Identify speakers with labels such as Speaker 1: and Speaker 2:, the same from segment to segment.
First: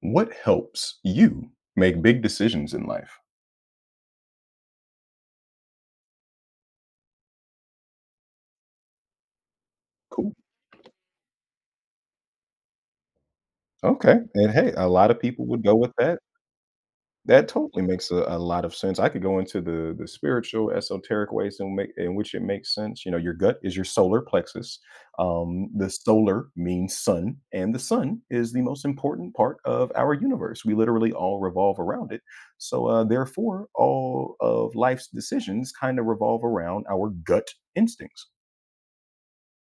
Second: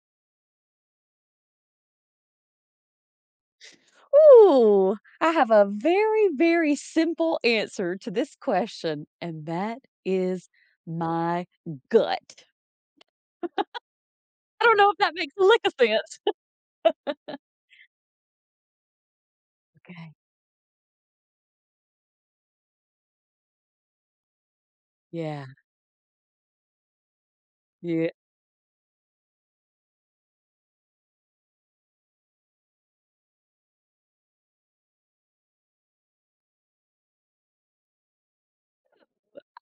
Speaker 1: What helps you make big decisions in life?
Speaker 2: Ooh, I have a very, very simple answer to this question, and that
Speaker 1: Cool.
Speaker 2: is my gut.
Speaker 1: Okay. And
Speaker 2: I
Speaker 1: hey,
Speaker 2: don't
Speaker 1: a
Speaker 2: know if
Speaker 1: lot
Speaker 2: that
Speaker 1: of
Speaker 2: makes a
Speaker 1: people would
Speaker 2: lick of
Speaker 1: go with that.
Speaker 2: sense.
Speaker 1: That totally makes a lot of sense. I could go into the
Speaker 2: Okay.
Speaker 1: spiritual, esoteric ways in which it makes sense. You know, your gut is your solar plexus.
Speaker 2: Yeah.
Speaker 1: The solar means sun, and the
Speaker 2: Yeah.
Speaker 1: sun is the most important part of our universe. We literally all revolve around it. So, therefore, all of life's decisions kind of revolve around our gut instincts.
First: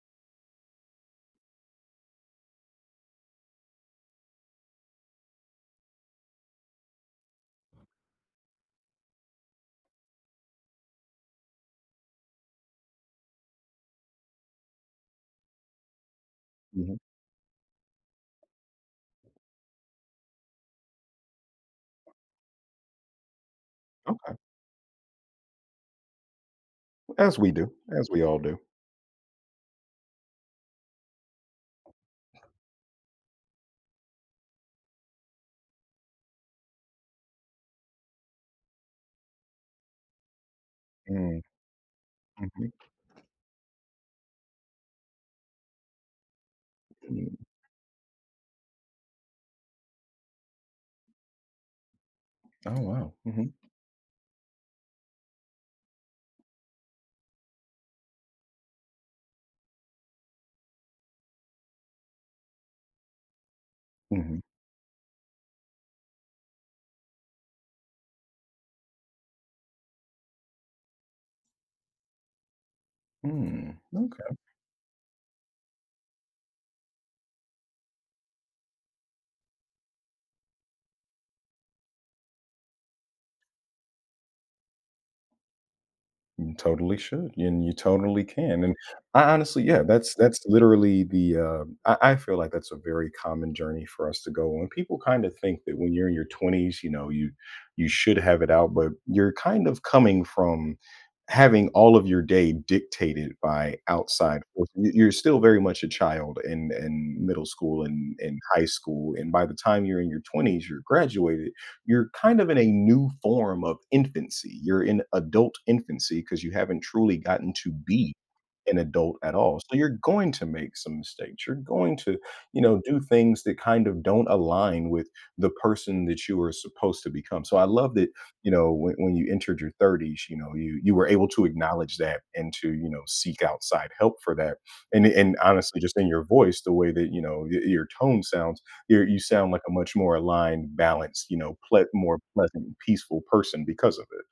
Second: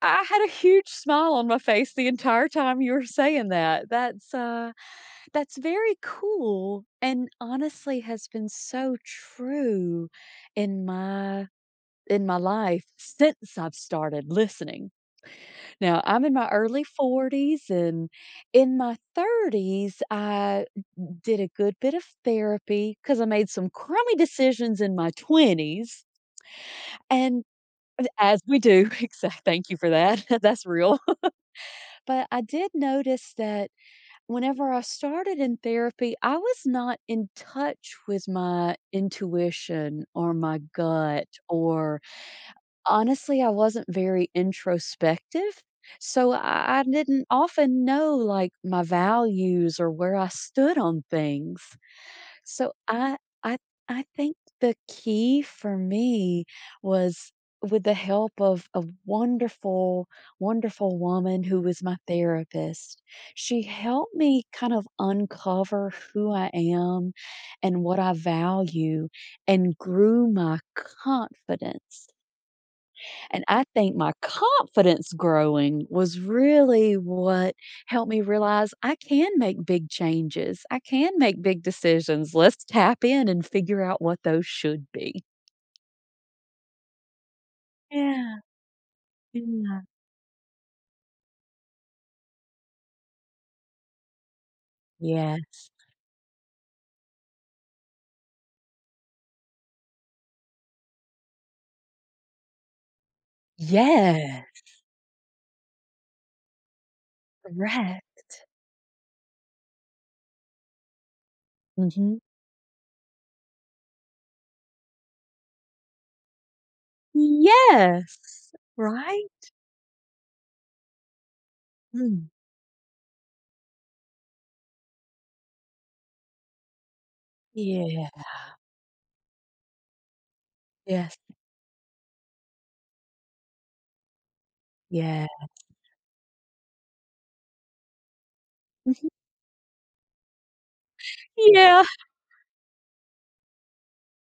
Speaker 2: I had a huge smile on my face the entire time you were saying that. That's that's very cool and honestly has been so true in my in my life since I've started listening. Now, I'm in my early
Speaker 1: Mhm.
Speaker 2: 40s, and in my 30s, I did a good bit of therapy because I made some crummy
Speaker 1: Okay.
Speaker 2: decisions in my 20s.
Speaker 1: As
Speaker 2: And
Speaker 1: we do, as we all
Speaker 2: as
Speaker 1: do.
Speaker 2: we do, exact, thank you for that. That's real. But I did notice that whenever I started in therapy, I was not in touch with my intuition or my gut
Speaker 1: Mm.
Speaker 2: or
Speaker 1: Mhm.
Speaker 2: honestly, I wasn't very introspective, so I didn't
Speaker 1: Mm.
Speaker 2: often know, like, my values or where I stood on things.
Speaker 1: Oh,
Speaker 2: So
Speaker 1: wow.
Speaker 2: I
Speaker 1: Mhm.
Speaker 2: I I think the key for me was with the help of a wonderful, wonderful woman who was my therapist. She helped me kind of uncover who I am and what I value and grew my confidence. And I
Speaker 1: Mhm.
Speaker 2: think
Speaker 1: Mm.
Speaker 2: my confidence growing was really what helped me realize I can make big changes. I can make big decisions. Let's tap in and figure out what those should be.
Speaker 1: You totally should, and you totally
Speaker 2: Yeah.
Speaker 1: can, and I honestly,
Speaker 2: Yeah.
Speaker 1: yeah, that's literally the, uh— I feel like that's a very common journey for us to go on. People kinda think
Speaker 2: Yes.
Speaker 1: that when you're in your 20s, you know, you should have it out, but you're kind of coming from having all of your day dictated by outside
Speaker 2: Yes.
Speaker 1: force. You're still very much a child in middle school
Speaker 2: Right.
Speaker 1: and in high school, and by the time you're in your 20s, you're graduated, you're
Speaker 2: Hmm.
Speaker 1: kind of in a new form of infancy. You're in adult infancy because you haven't truly gotten to be
Speaker 2: Yes.
Speaker 1: an adult
Speaker 2: Right?
Speaker 1: at all. So you're going to make some mistakes. You're going to,
Speaker 2: Mm.
Speaker 1: you know, do things that kind of don't align with the person that you are supposed to become. So I love that,
Speaker 2: Yeah.
Speaker 1: you know, when you entered your 30s, you know, you were
Speaker 2: Yes.
Speaker 1: able to acknowledge that and to, you know, seek outside help for that. And
Speaker 2: Yeah.
Speaker 1: and honestly, just in your voice, the way that, you know, your tone sounds, you sound like a much more aligned, balanced, you know,
Speaker 2: Yeah.
Speaker 1: ple more pleasant, peaceful person because of it.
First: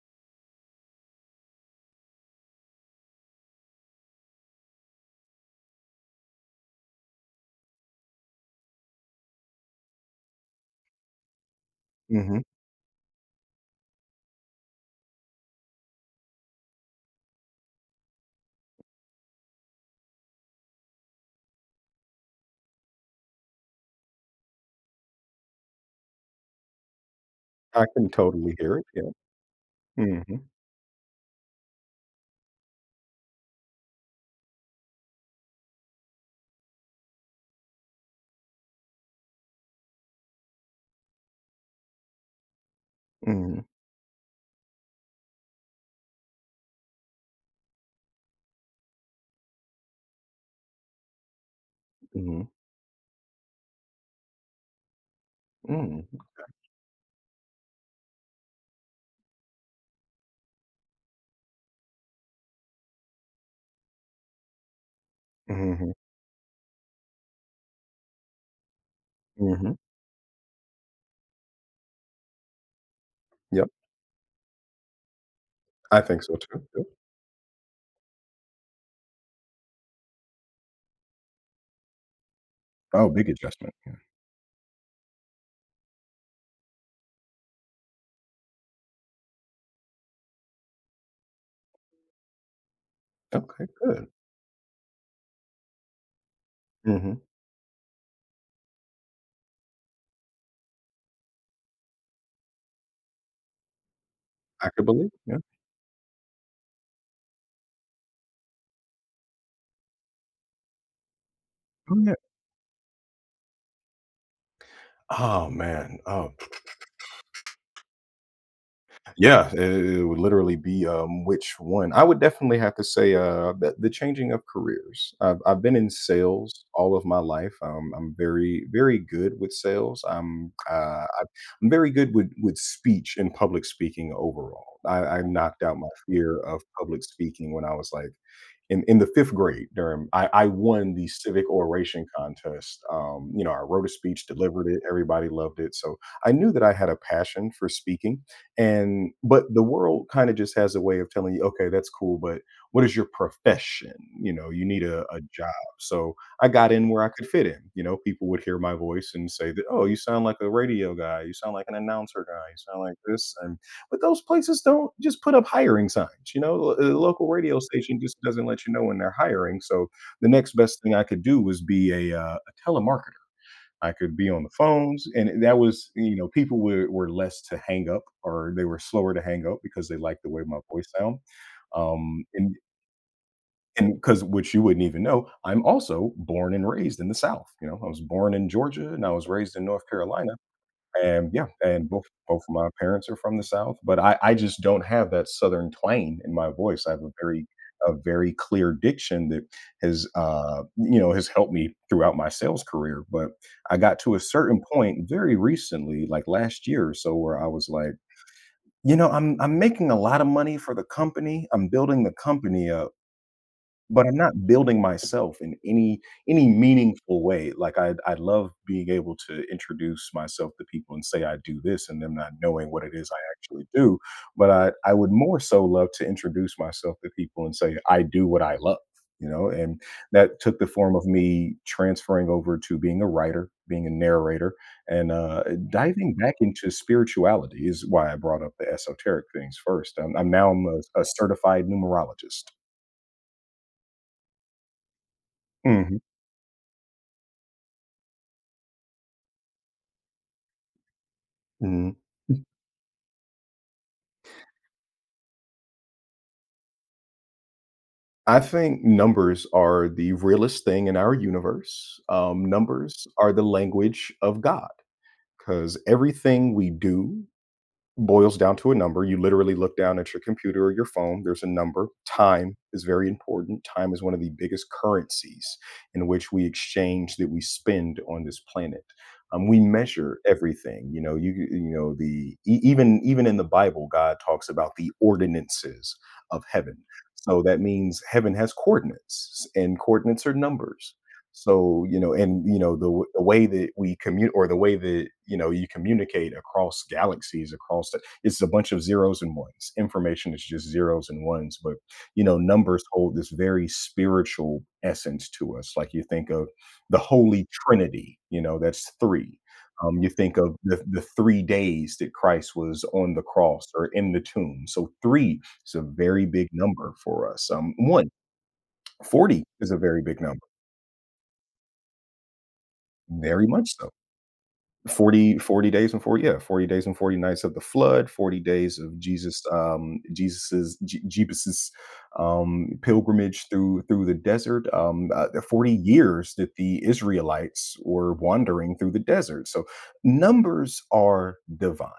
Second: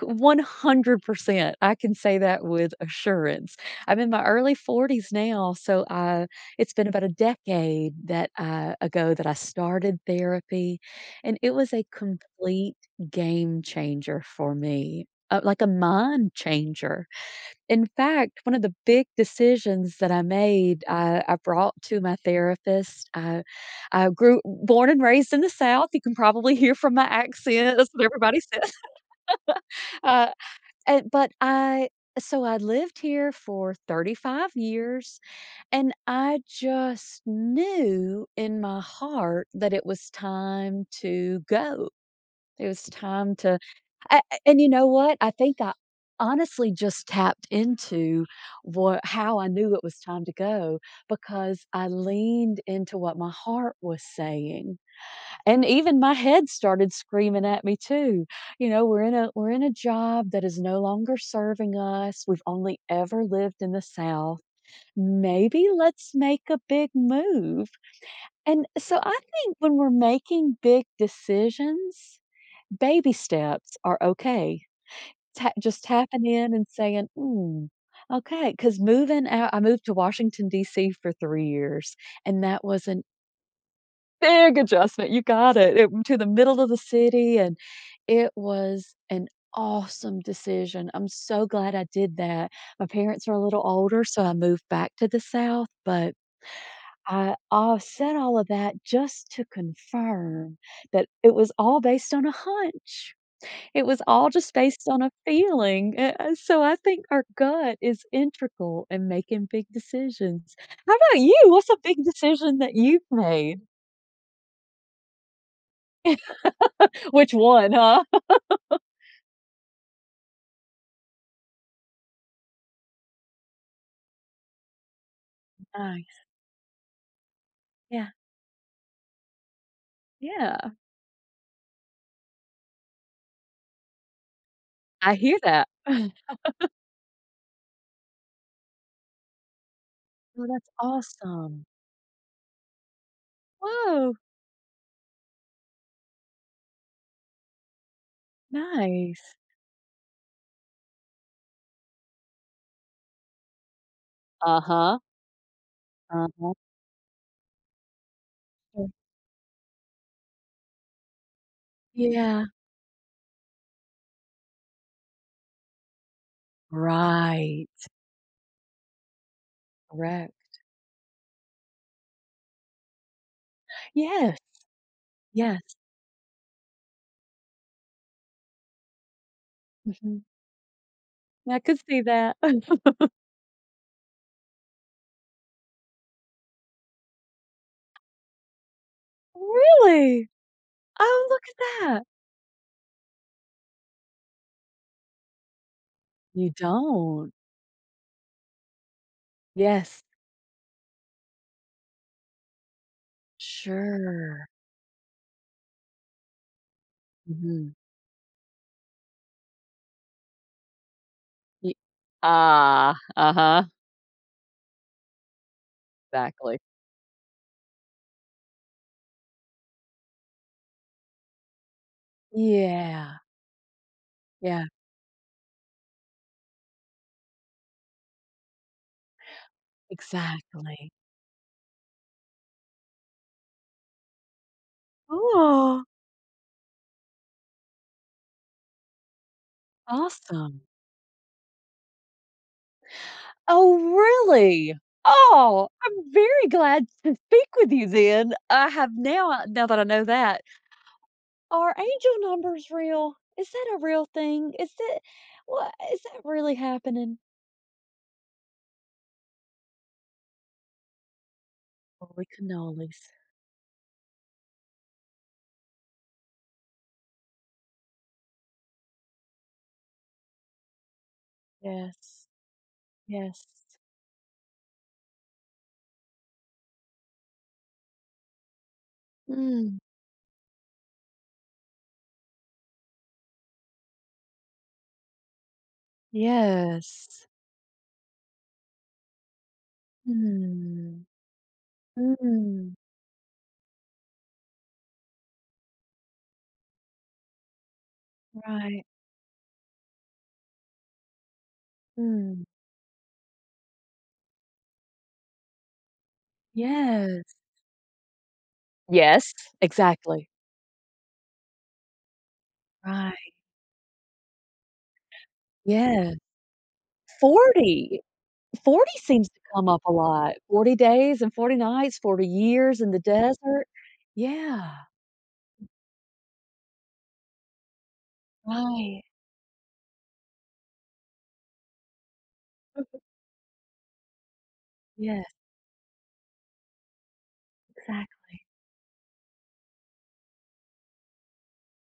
Speaker 2: C 100%, I can say that with assurance. I'm in my early 40s now, so, I. it's been about a decade that, I ago that I started therapy, and it was a
Speaker 1: Mhm.
Speaker 2: complete game changer for me, like a mind changer. In fact, one of the big decisions that I made, I brought to my therapist. I grew born and raised in the South. You can probably hear from my accent.
Speaker 1: I
Speaker 2: That's what
Speaker 1: can
Speaker 2: everybody
Speaker 1: totally
Speaker 2: says.
Speaker 1: hear it, yeah. Mhm.
Speaker 2: But I so I lived here for 35 years, and I just knew in my heart that it was time to go. It was time to
Speaker 1: Mhm.
Speaker 2: a and you know what? I think I honestly just tapped into what how I knew it was time to go because I
Speaker 1: Mhm.
Speaker 2: leaned into what my heart was saying. And even my
Speaker 1: Mm.
Speaker 2: head started screaming at me too. You know, we're in a job that is no longer serving us. We've only ever lived in the South. Maybe
Speaker 1: Mhm.
Speaker 2: let's make a big move. And so I think
Speaker 1: Mhm.
Speaker 2: when we're making big decisions, baby
Speaker 1: Yep.
Speaker 2: steps are okay. Just
Speaker 1: I think
Speaker 2: tapping
Speaker 1: so
Speaker 2: in
Speaker 1: too,
Speaker 2: and
Speaker 1: yep.
Speaker 2: saying, mm, okay, because moving out, I moved to Washington, D.C. for 3 years, and that was an
Speaker 1: Oh, big adjustment, yeah.
Speaker 2: big adjustment, you got it, it to the middle of the city, and it was an awesome decision. I'm so glad I did that. My parents are a little
Speaker 1: Okay,
Speaker 2: older,
Speaker 1: good.
Speaker 2: so I moved back to the South, but
Speaker 1: Mhm.
Speaker 2: I said all of that just to confirm that it was all based on a hunch. It was all just
Speaker 1: I could
Speaker 2: based on
Speaker 1: believe,
Speaker 2: a
Speaker 1: yeah.
Speaker 2: feeling, a and so I think our gut is integral in making big decisions. How about you? What's a
Speaker 1: Oh,
Speaker 2: big
Speaker 1: yeah.
Speaker 2: decision that you've made?
Speaker 1: Oh, man. Oh,
Speaker 2: Which one, huh?
Speaker 1: yeah, it would literally be, which one? I would definitely have to say, the changing of careers. I've been in
Speaker 2: Nice,
Speaker 1: sales all of my life. Um,
Speaker 2: yeah,
Speaker 1: I'm very, very good with sales. I'm, uh,
Speaker 2: yeah,
Speaker 1: I- am very good with speech and public speaking overall. I,
Speaker 2: I
Speaker 1: I
Speaker 2: hear
Speaker 1: knocked
Speaker 2: that.
Speaker 1: out my fear of public speaking when I was like in the fifth grade, I
Speaker 2: Oh, that's
Speaker 1: won the civic
Speaker 2: awesome.
Speaker 1: oration contest. You know, I wrote a
Speaker 2: Whoa,
Speaker 1: speech, delivered it, everybody loved it. So I knew that I had a passion for speaking. And,
Speaker 2: nice.
Speaker 1: but the world kind of just has a way of telling you, okay, that's cool, but what is your profession? You know, you need
Speaker 2: Uh-huh,
Speaker 1: a job. So I
Speaker 2: uh-huh,
Speaker 1: got in where I could fit in. You know, people would hear my
Speaker 2: sure.
Speaker 1: voice and say that, oh, you sound like a radio guy. You sound like an announcer
Speaker 2: Yeah,
Speaker 1: guy. You sound like this. But those places don't just put up hiring signs, you know? The local radio
Speaker 2: right,
Speaker 1: station just doesn't let you know when they're hiring, so the next
Speaker 2: correct.
Speaker 1: best thing I could do was be a telemarketer. I could be
Speaker 2: Yes,
Speaker 1: on the phones, and that
Speaker 2: yes,
Speaker 1: was, you know, people were less to hang up, or they were slower to hang up because they
Speaker 2: mhm,
Speaker 1: liked the way my voice sound.
Speaker 2: I could see
Speaker 1: Um,
Speaker 2: that.
Speaker 1: and and because which you wouldn't even know, I'm also born and raised in the South, you know? I was born in Georgia, and I was raised in North
Speaker 2: Really?
Speaker 1: Carolina.
Speaker 2: Oh,
Speaker 1: And,
Speaker 2: look
Speaker 1: yeah,
Speaker 2: at
Speaker 1: and
Speaker 2: that.
Speaker 1: both of my parents are from the South, but I just don't have that Southern twang in my
Speaker 2: You
Speaker 1: voice. I have a
Speaker 2: don't?
Speaker 1: very a very clear diction that
Speaker 2: Yes,
Speaker 1: has helped me throughout my sales career. But I got to a
Speaker 2: sure,
Speaker 1: certain point very recently, like last year or so, where I was
Speaker 2: mhm,
Speaker 1: like, you know, I'm making a lot of money for the company. I'm
Speaker 2: y
Speaker 1: building the company up,
Speaker 2: ah, uh-huh,
Speaker 1: but I'm not building myself in any
Speaker 2: exactly.
Speaker 1: meaningful way. Like I love being able to introduce myself to people and say I do this and them not knowing what it is
Speaker 2: Yeah,
Speaker 1: I actually do. But
Speaker 2: yeah,
Speaker 1: I would more so love to introduce myself to people and say I do what I love, you know, and that took the
Speaker 2: exactly.
Speaker 1: form of me transferring over to being a writer, being a narrator, and
Speaker 2: Oh.
Speaker 1: diving back into spirituality is why I brought up the esoteric things first. I'm now
Speaker 2: Awesome.
Speaker 1: I'm a certified numerologist.
Speaker 2: Oh, really? Oh,
Speaker 1: Mhm.
Speaker 2: I'm very glad to speak with you then. I have now now that I know that. Are angel numbers real? Is that a real thing? Is it what is that really happening?
Speaker 1: I think numbers are the realest thing in our universe.
Speaker 2: Holy cannolis.
Speaker 1: Numbers are the language of God because everything we do boils down to a number. You literally look down at your computer or your phone, there's a number.
Speaker 2: Yes.
Speaker 1: Time is very
Speaker 2: Yes.
Speaker 1: important. Time is one of the biggest currencies in which we exchange that we spend on this planet. We
Speaker 2: Mm.
Speaker 1: measure everything, you know. You know, the e- even even in the Bible, God talks about the ordinances of heaven,
Speaker 2: Yes.
Speaker 1: so that means heaven has coordinates, and coordinates are numbers.
Speaker 2: Mm.
Speaker 1: So, and
Speaker 2: Mm.
Speaker 1: the way that we commute, or the way that, you know, you communicate across galaxies, it's a bunch of
Speaker 2: Right.
Speaker 1: zeros and ones. Information is just zeros and ones, but you know,
Speaker 2: Mm.
Speaker 1: numbers hold this very spiritual essence to us. Like you think of the
Speaker 2: Yes.
Speaker 1: Holy Trinity, you know, that's
Speaker 2: Yes,
Speaker 1: three. You
Speaker 2: exactly.
Speaker 1: think of the 3 days that Christ was on the
Speaker 2: Right.
Speaker 1: cross or in the tomb. So three is a
Speaker 2: Yeah.
Speaker 1: very big number for us.
Speaker 2: 40. 40 seems to
Speaker 1: 40
Speaker 2: come
Speaker 1: is a
Speaker 2: up a
Speaker 1: very big
Speaker 2: lot.
Speaker 1: number,
Speaker 2: 40 days and 40 nights, 40 years in the
Speaker 1: very
Speaker 2: desert.
Speaker 1: much so.
Speaker 2: Yeah.
Speaker 1: Forty days and 40, yeah, 40 days and 40 nights of the flood. 40 days of
Speaker 2: Right.
Speaker 1: Jesus's pilgrimage through the desert.
Speaker 2: Yes,
Speaker 1: The 40 years that the Israelites were
Speaker 2: exactly.
Speaker 1: wandering through the desert, so numbers are divine.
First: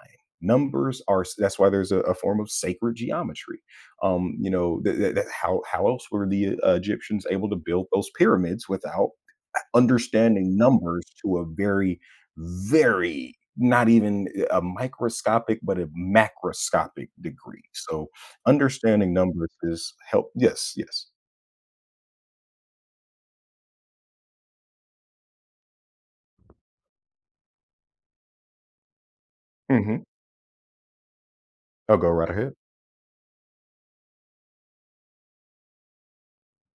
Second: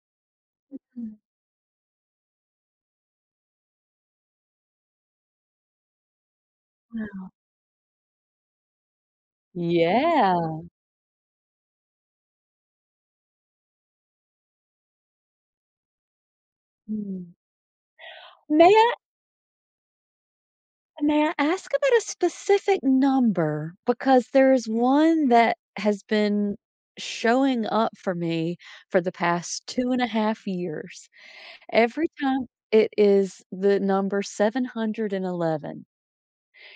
Speaker 1: Numbers
Speaker 2: Mm,
Speaker 1: are That's why there's a form of sacred geometry. How else were the
Speaker 2: wow.
Speaker 1: Egyptians able to build those pyramids without
Speaker 2: Yeah.
Speaker 1: understanding numbers to a very, very— not even a microscopic, but a macroscopic
Speaker 2: Mm.
Speaker 1: degree. So
Speaker 2: May I
Speaker 1: understanding numbers is help yes, yes.
Speaker 2: may I ask about a specific number? Because there's one that has been showing up for me for the past two and
Speaker 1: Mhm.
Speaker 2: a half years.
Speaker 1: will
Speaker 2: Every
Speaker 1: Go right
Speaker 2: time
Speaker 1: ahead.
Speaker 2: it is the number 711.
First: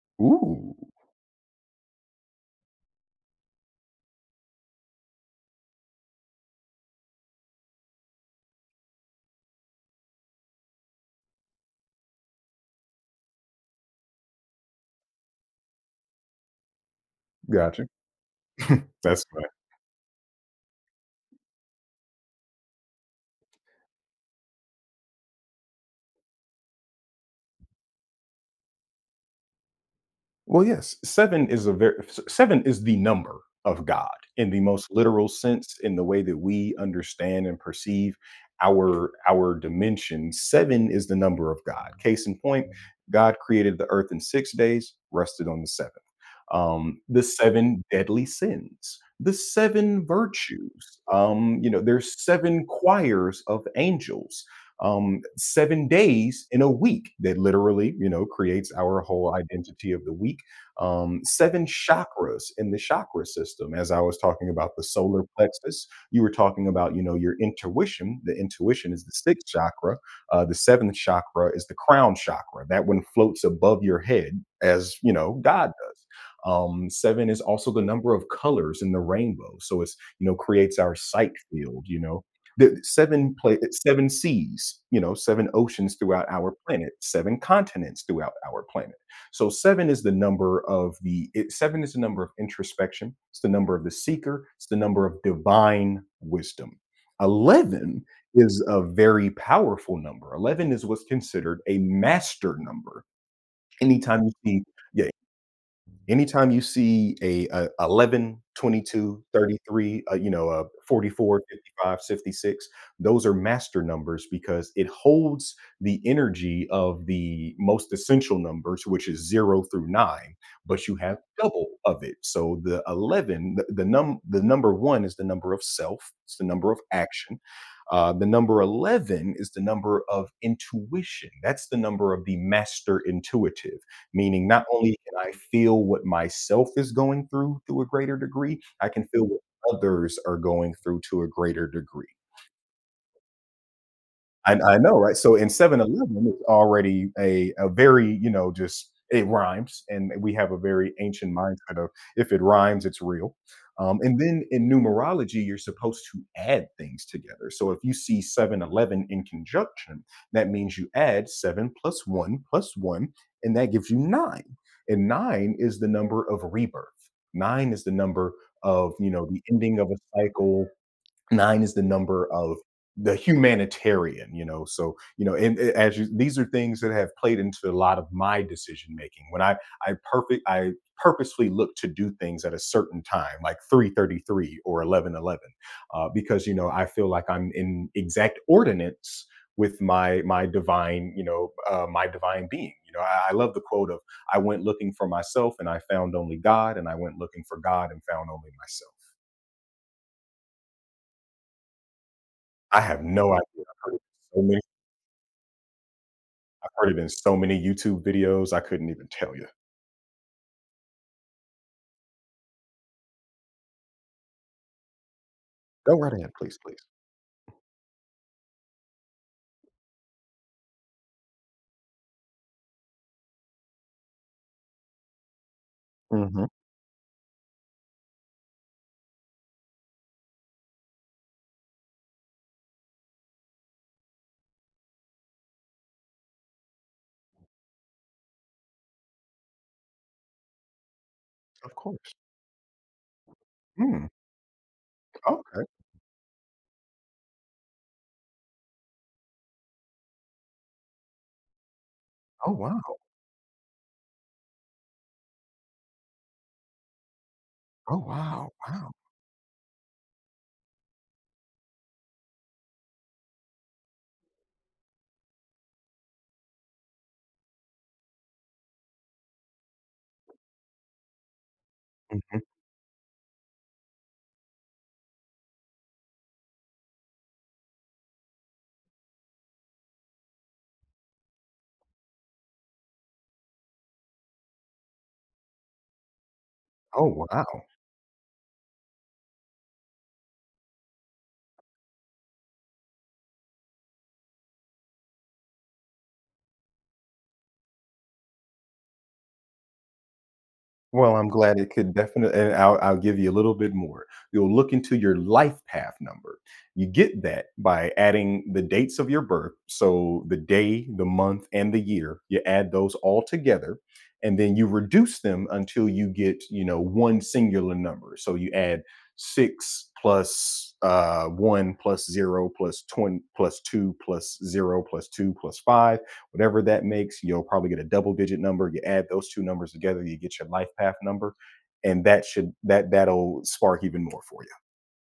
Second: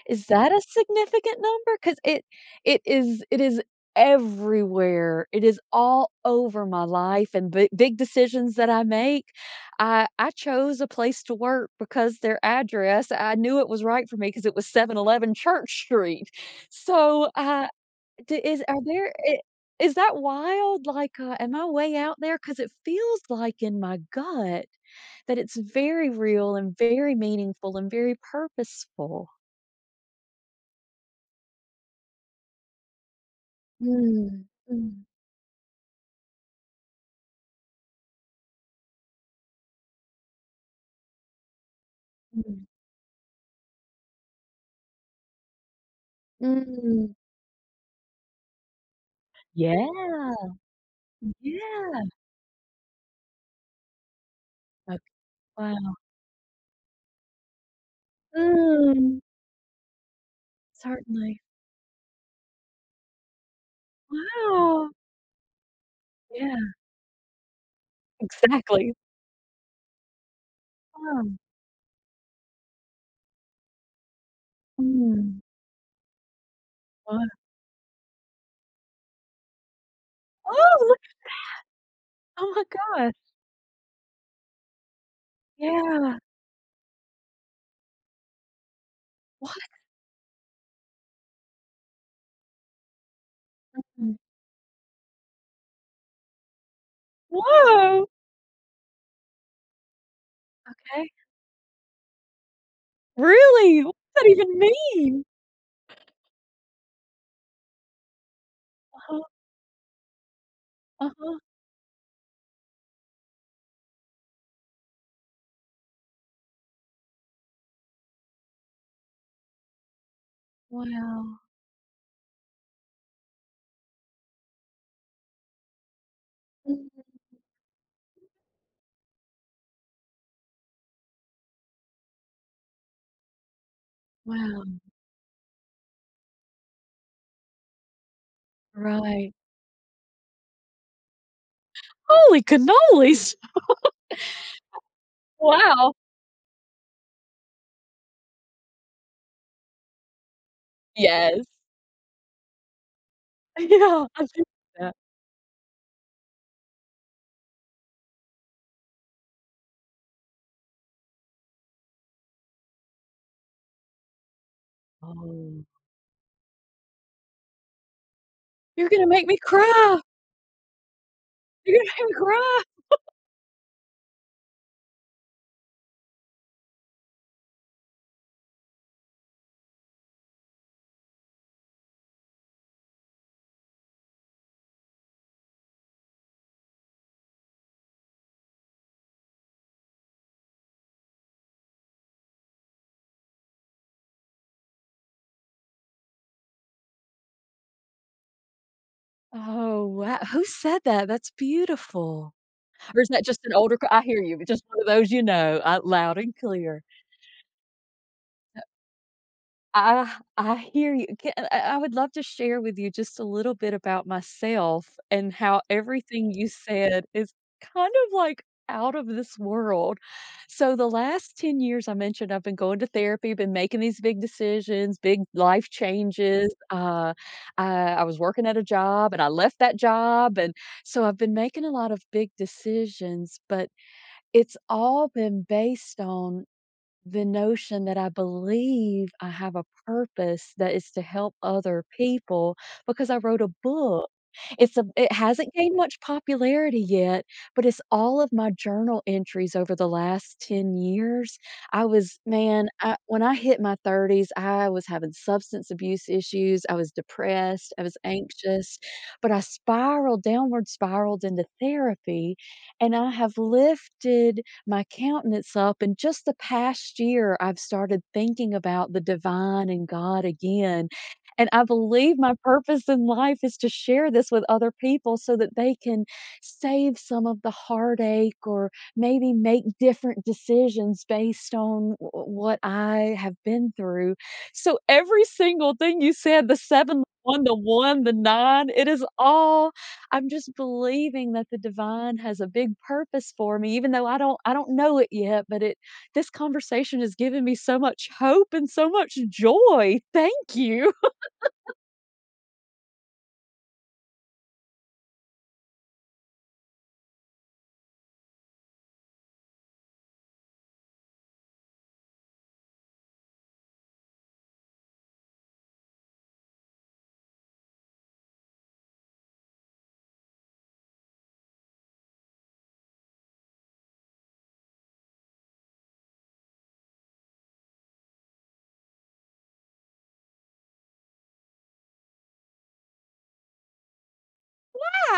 Speaker 2: Is that a
Speaker 1: Ooh,
Speaker 2: significant number? Because it is everywhere. It is all over my life and big big decisions that I make. I chose a place to work because their address, I knew it was right for me because it was 711 Church Street. So,
Speaker 1: gotcha.
Speaker 2: d is are there
Speaker 1: That's—
Speaker 2: I is that wild? Like, am I way out there? Because it feels like in my gut that it's very real and very meaningful and very purposeful.
Speaker 1: Well, yes, seven is the number of God
Speaker 2: Ừm,
Speaker 1: in the most
Speaker 2: ừm,
Speaker 1: literal sense, in the way that we understand and perceive our dimension. Seven is the number of God. Case in
Speaker 2: ừm,
Speaker 1: point, God created the earth in 6 days, rested on the seventh.
Speaker 2: ừm.
Speaker 1: The seven deadly sins, the
Speaker 2: Yeah,
Speaker 1: seven virtues. You know,
Speaker 2: yeah.
Speaker 1: there's seven choirs of angels,
Speaker 2: Okay.
Speaker 1: seven
Speaker 2: Wow.
Speaker 1: days in a week that literally, you know, creates our
Speaker 2: Mm,
Speaker 1: whole identity of the week.
Speaker 2: certainly.
Speaker 1: Seven chakras in the chakra system. As I was talking about the
Speaker 2: Wow.
Speaker 1: solar plexus, you were talking
Speaker 2: Yeah,
Speaker 1: about, you know, your intuition. The intuition
Speaker 2: exactly.
Speaker 1: is the sixth chakra. The seventh
Speaker 2: Wow.
Speaker 1: chakra is the crown chakra. That one floats above your head, as you know,
Speaker 2: Mm.
Speaker 1: God does.
Speaker 2: Wow.
Speaker 1: Seven is also the number of colors in the rainbow. So it's, you know, creates
Speaker 2: Oh,
Speaker 1: our
Speaker 2: look
Speaker 1: sight field. You know,
Speaker 2: oh my gosh.
Speaker 1: seven seas, you know, seven oceans
Speaker 2: Yeah.
Speaker 1: throughout our planet, seven continents throughout our planet. So
Speaker 2: What?
Speaker 1: seven is the number of seven is the number of introspection. It's the number of the
Speaker 2: Mm.
Speaker 1: seeker. It's the number of divine wisdom. 11
Speaker 2: Whoa.
Speaker 1: is a very powerful number. 11 is what's
Speaker 2: Okay.
Speaker 1: considered a master number.
Speaker 2: Really? What
Speaker 1: Anytime
Speaker 2: does that
Speaker 1: you
Speaker 2: even
Speaker 1: see, yeah,
Speaker 2: mean?
Speaker 1: Anytime you see a 11,
Speaker 2: Uh-huh,
Speaker 1: 22, 33, a
Speaker 2: uh-huh.
Speaker 1: 44, 55, 66. Those are master numbers because it holds the energy of the most essential numbers, which is 0 through 9, but you have
Speaker 2: Wow.
Speaker 1: double of it. So the 11, the number 1 is the number of self, it's the number of
Speaker 2: Mm.
Speaker 1: action. The number 11 is the number of intuition. That's the number of the master intuitive, meaning, not
Speaker 2: Wow.
Speaker 1: only and I feel what myself is going through to a greater degree, I can feel
Speaker 2: Right.
Speaker 1: what others are going through to a greater degree.
Speaker 2: Holy cannolis.
Speaker 1: I know, right? So in seven
Speaker 2: Wow.
Speaker 1: eleven, it's already a very, you know, just it rhymes, and we have a very ancient
Speaker 2: Yes.
Speaker 1: mindset of if it rhymes, it's real.
Speaker 2: Yeah,
Speaker 1: And
Speaker 2: I do
Speaker 1: then in
Speaker 2: that.
Speaker 1: numerology, you're supposed to add things together. So if you see 711 in conjunction, that means you add seven plus one, and that gives you nine. And nine
Speaker 2: Oh.
Speaker 1: is the number of rebirth. Nine is the number
Speaker 2: You're
Speaker 1: of
Speaker 2: gonna make me
Speaker 1: the ending of a
Speaker 2: cry.
Speaker 1: cycle. Nine is
Speaker 2: You're
Speaker 1: the
Speaker 2: gonna make me
Speaker 1: number of
Speaker 2: cry.
Speaker 1: the humanitarian, so, and as you these are things that have played into a lot of my decision making when I purposefully look to do things at a certain time like 333 or 1111, because I feel like I'm in exact ordinance with my divine being. You know, I love the quote of: I went looking for myself and I found only God, and I went looking for God and found only myself.
Speaker 2: Oh, wow. Who said that? That's beautiful.
Speaker 1: I
Speaker 2: Or
Speaker 1: have
Speaker 2: is that
Speaker 1: no
Speaker 2: just an
Speaker 1: idea.
Speaker 2: older cr- I hear you,
Speaker 1: So
Speaker 2: but
Speaker 1: many
Speaker 2: just one of those you know, out loud and
Speaker 1: I've
Speaker 2: clear.
Speaker 1: heard it in so many YouTube videos, I couldn't even tell you.
Speaker 2: I I hear you. Ca I would love to share with you just a little bit about myself and how
Speaker 1: Go right ahead,
Speaker 2: everything you
Speaker 1: please, please.
Speaker 2: said is kind of, like, out of this world. So the last 10 years, I mentioned I've been going to therapy, been making these big decisions, big life
Speaker 1: Mhm.
Speaker 2: changes. I I was working at a job, and I left that job, and so I've been making a lot of big decisions, but it's all been based on the notion that I believe I have a purpose that is to help
Speaker 1: Of
Speaker 2: other
Speaker 1: course.
Speaker 2: people because I wrote a
Speaker 1: Mm,
Speaker 2: book. It hasn't
Speaker 1: okay.
Speaker 2: gained much popularity yet, but it's all of my journal entries over the last 10 years. I was
Speaker 1: Oh,
Speaker 2: man, I,
Speaker 1: wow.
Speaker 2: when I hit my 30s, I was having substance abuse issues. I was depressed. I
Speaker 1: Oh,
Speaker 2: was
Speaker 1: wow.
Speaker 2: anxious,
Speaker 1: Wow.
Speaker 2: but I spiraled downward, spiraled into therapy, and I have lifted my countenance up. And just the past year, I've started thinking about the divine and God again. And I believe my
Speaker 1: Mhm.
Speaker 2: purpose in life is to share this with other people so that they can save some of the heartache or maybe make different decisions based on what I have been through. So, every single thing you said the seven, the
Speaker 1: Oh,
Speaker 2: one, the
Speaker 1: wow.
Speaker 2: one, the nine, it is all I'm just believing that the divine has a big purpose for me, even though I don't know it yet, but it this conversation has given me so much hope and so much joy. Thank you.
Speaker 1: Well, I'm glad. It could, definitely, and I'll give you a little bit more. You'll look into your life path number. You get that by adding the dates of your birth, so the day, the month, and the year. You add those all together, and then you reduce them until you get, you know, one singular number. So you add 6 plus 1 plus 0 plus 20 plus 2 plus 0 plus 2 plus 5, whatever that makes. You'll probably get a double digit number. You add those two numbers together, you get your life path number, and that should that that'll spark even more for you.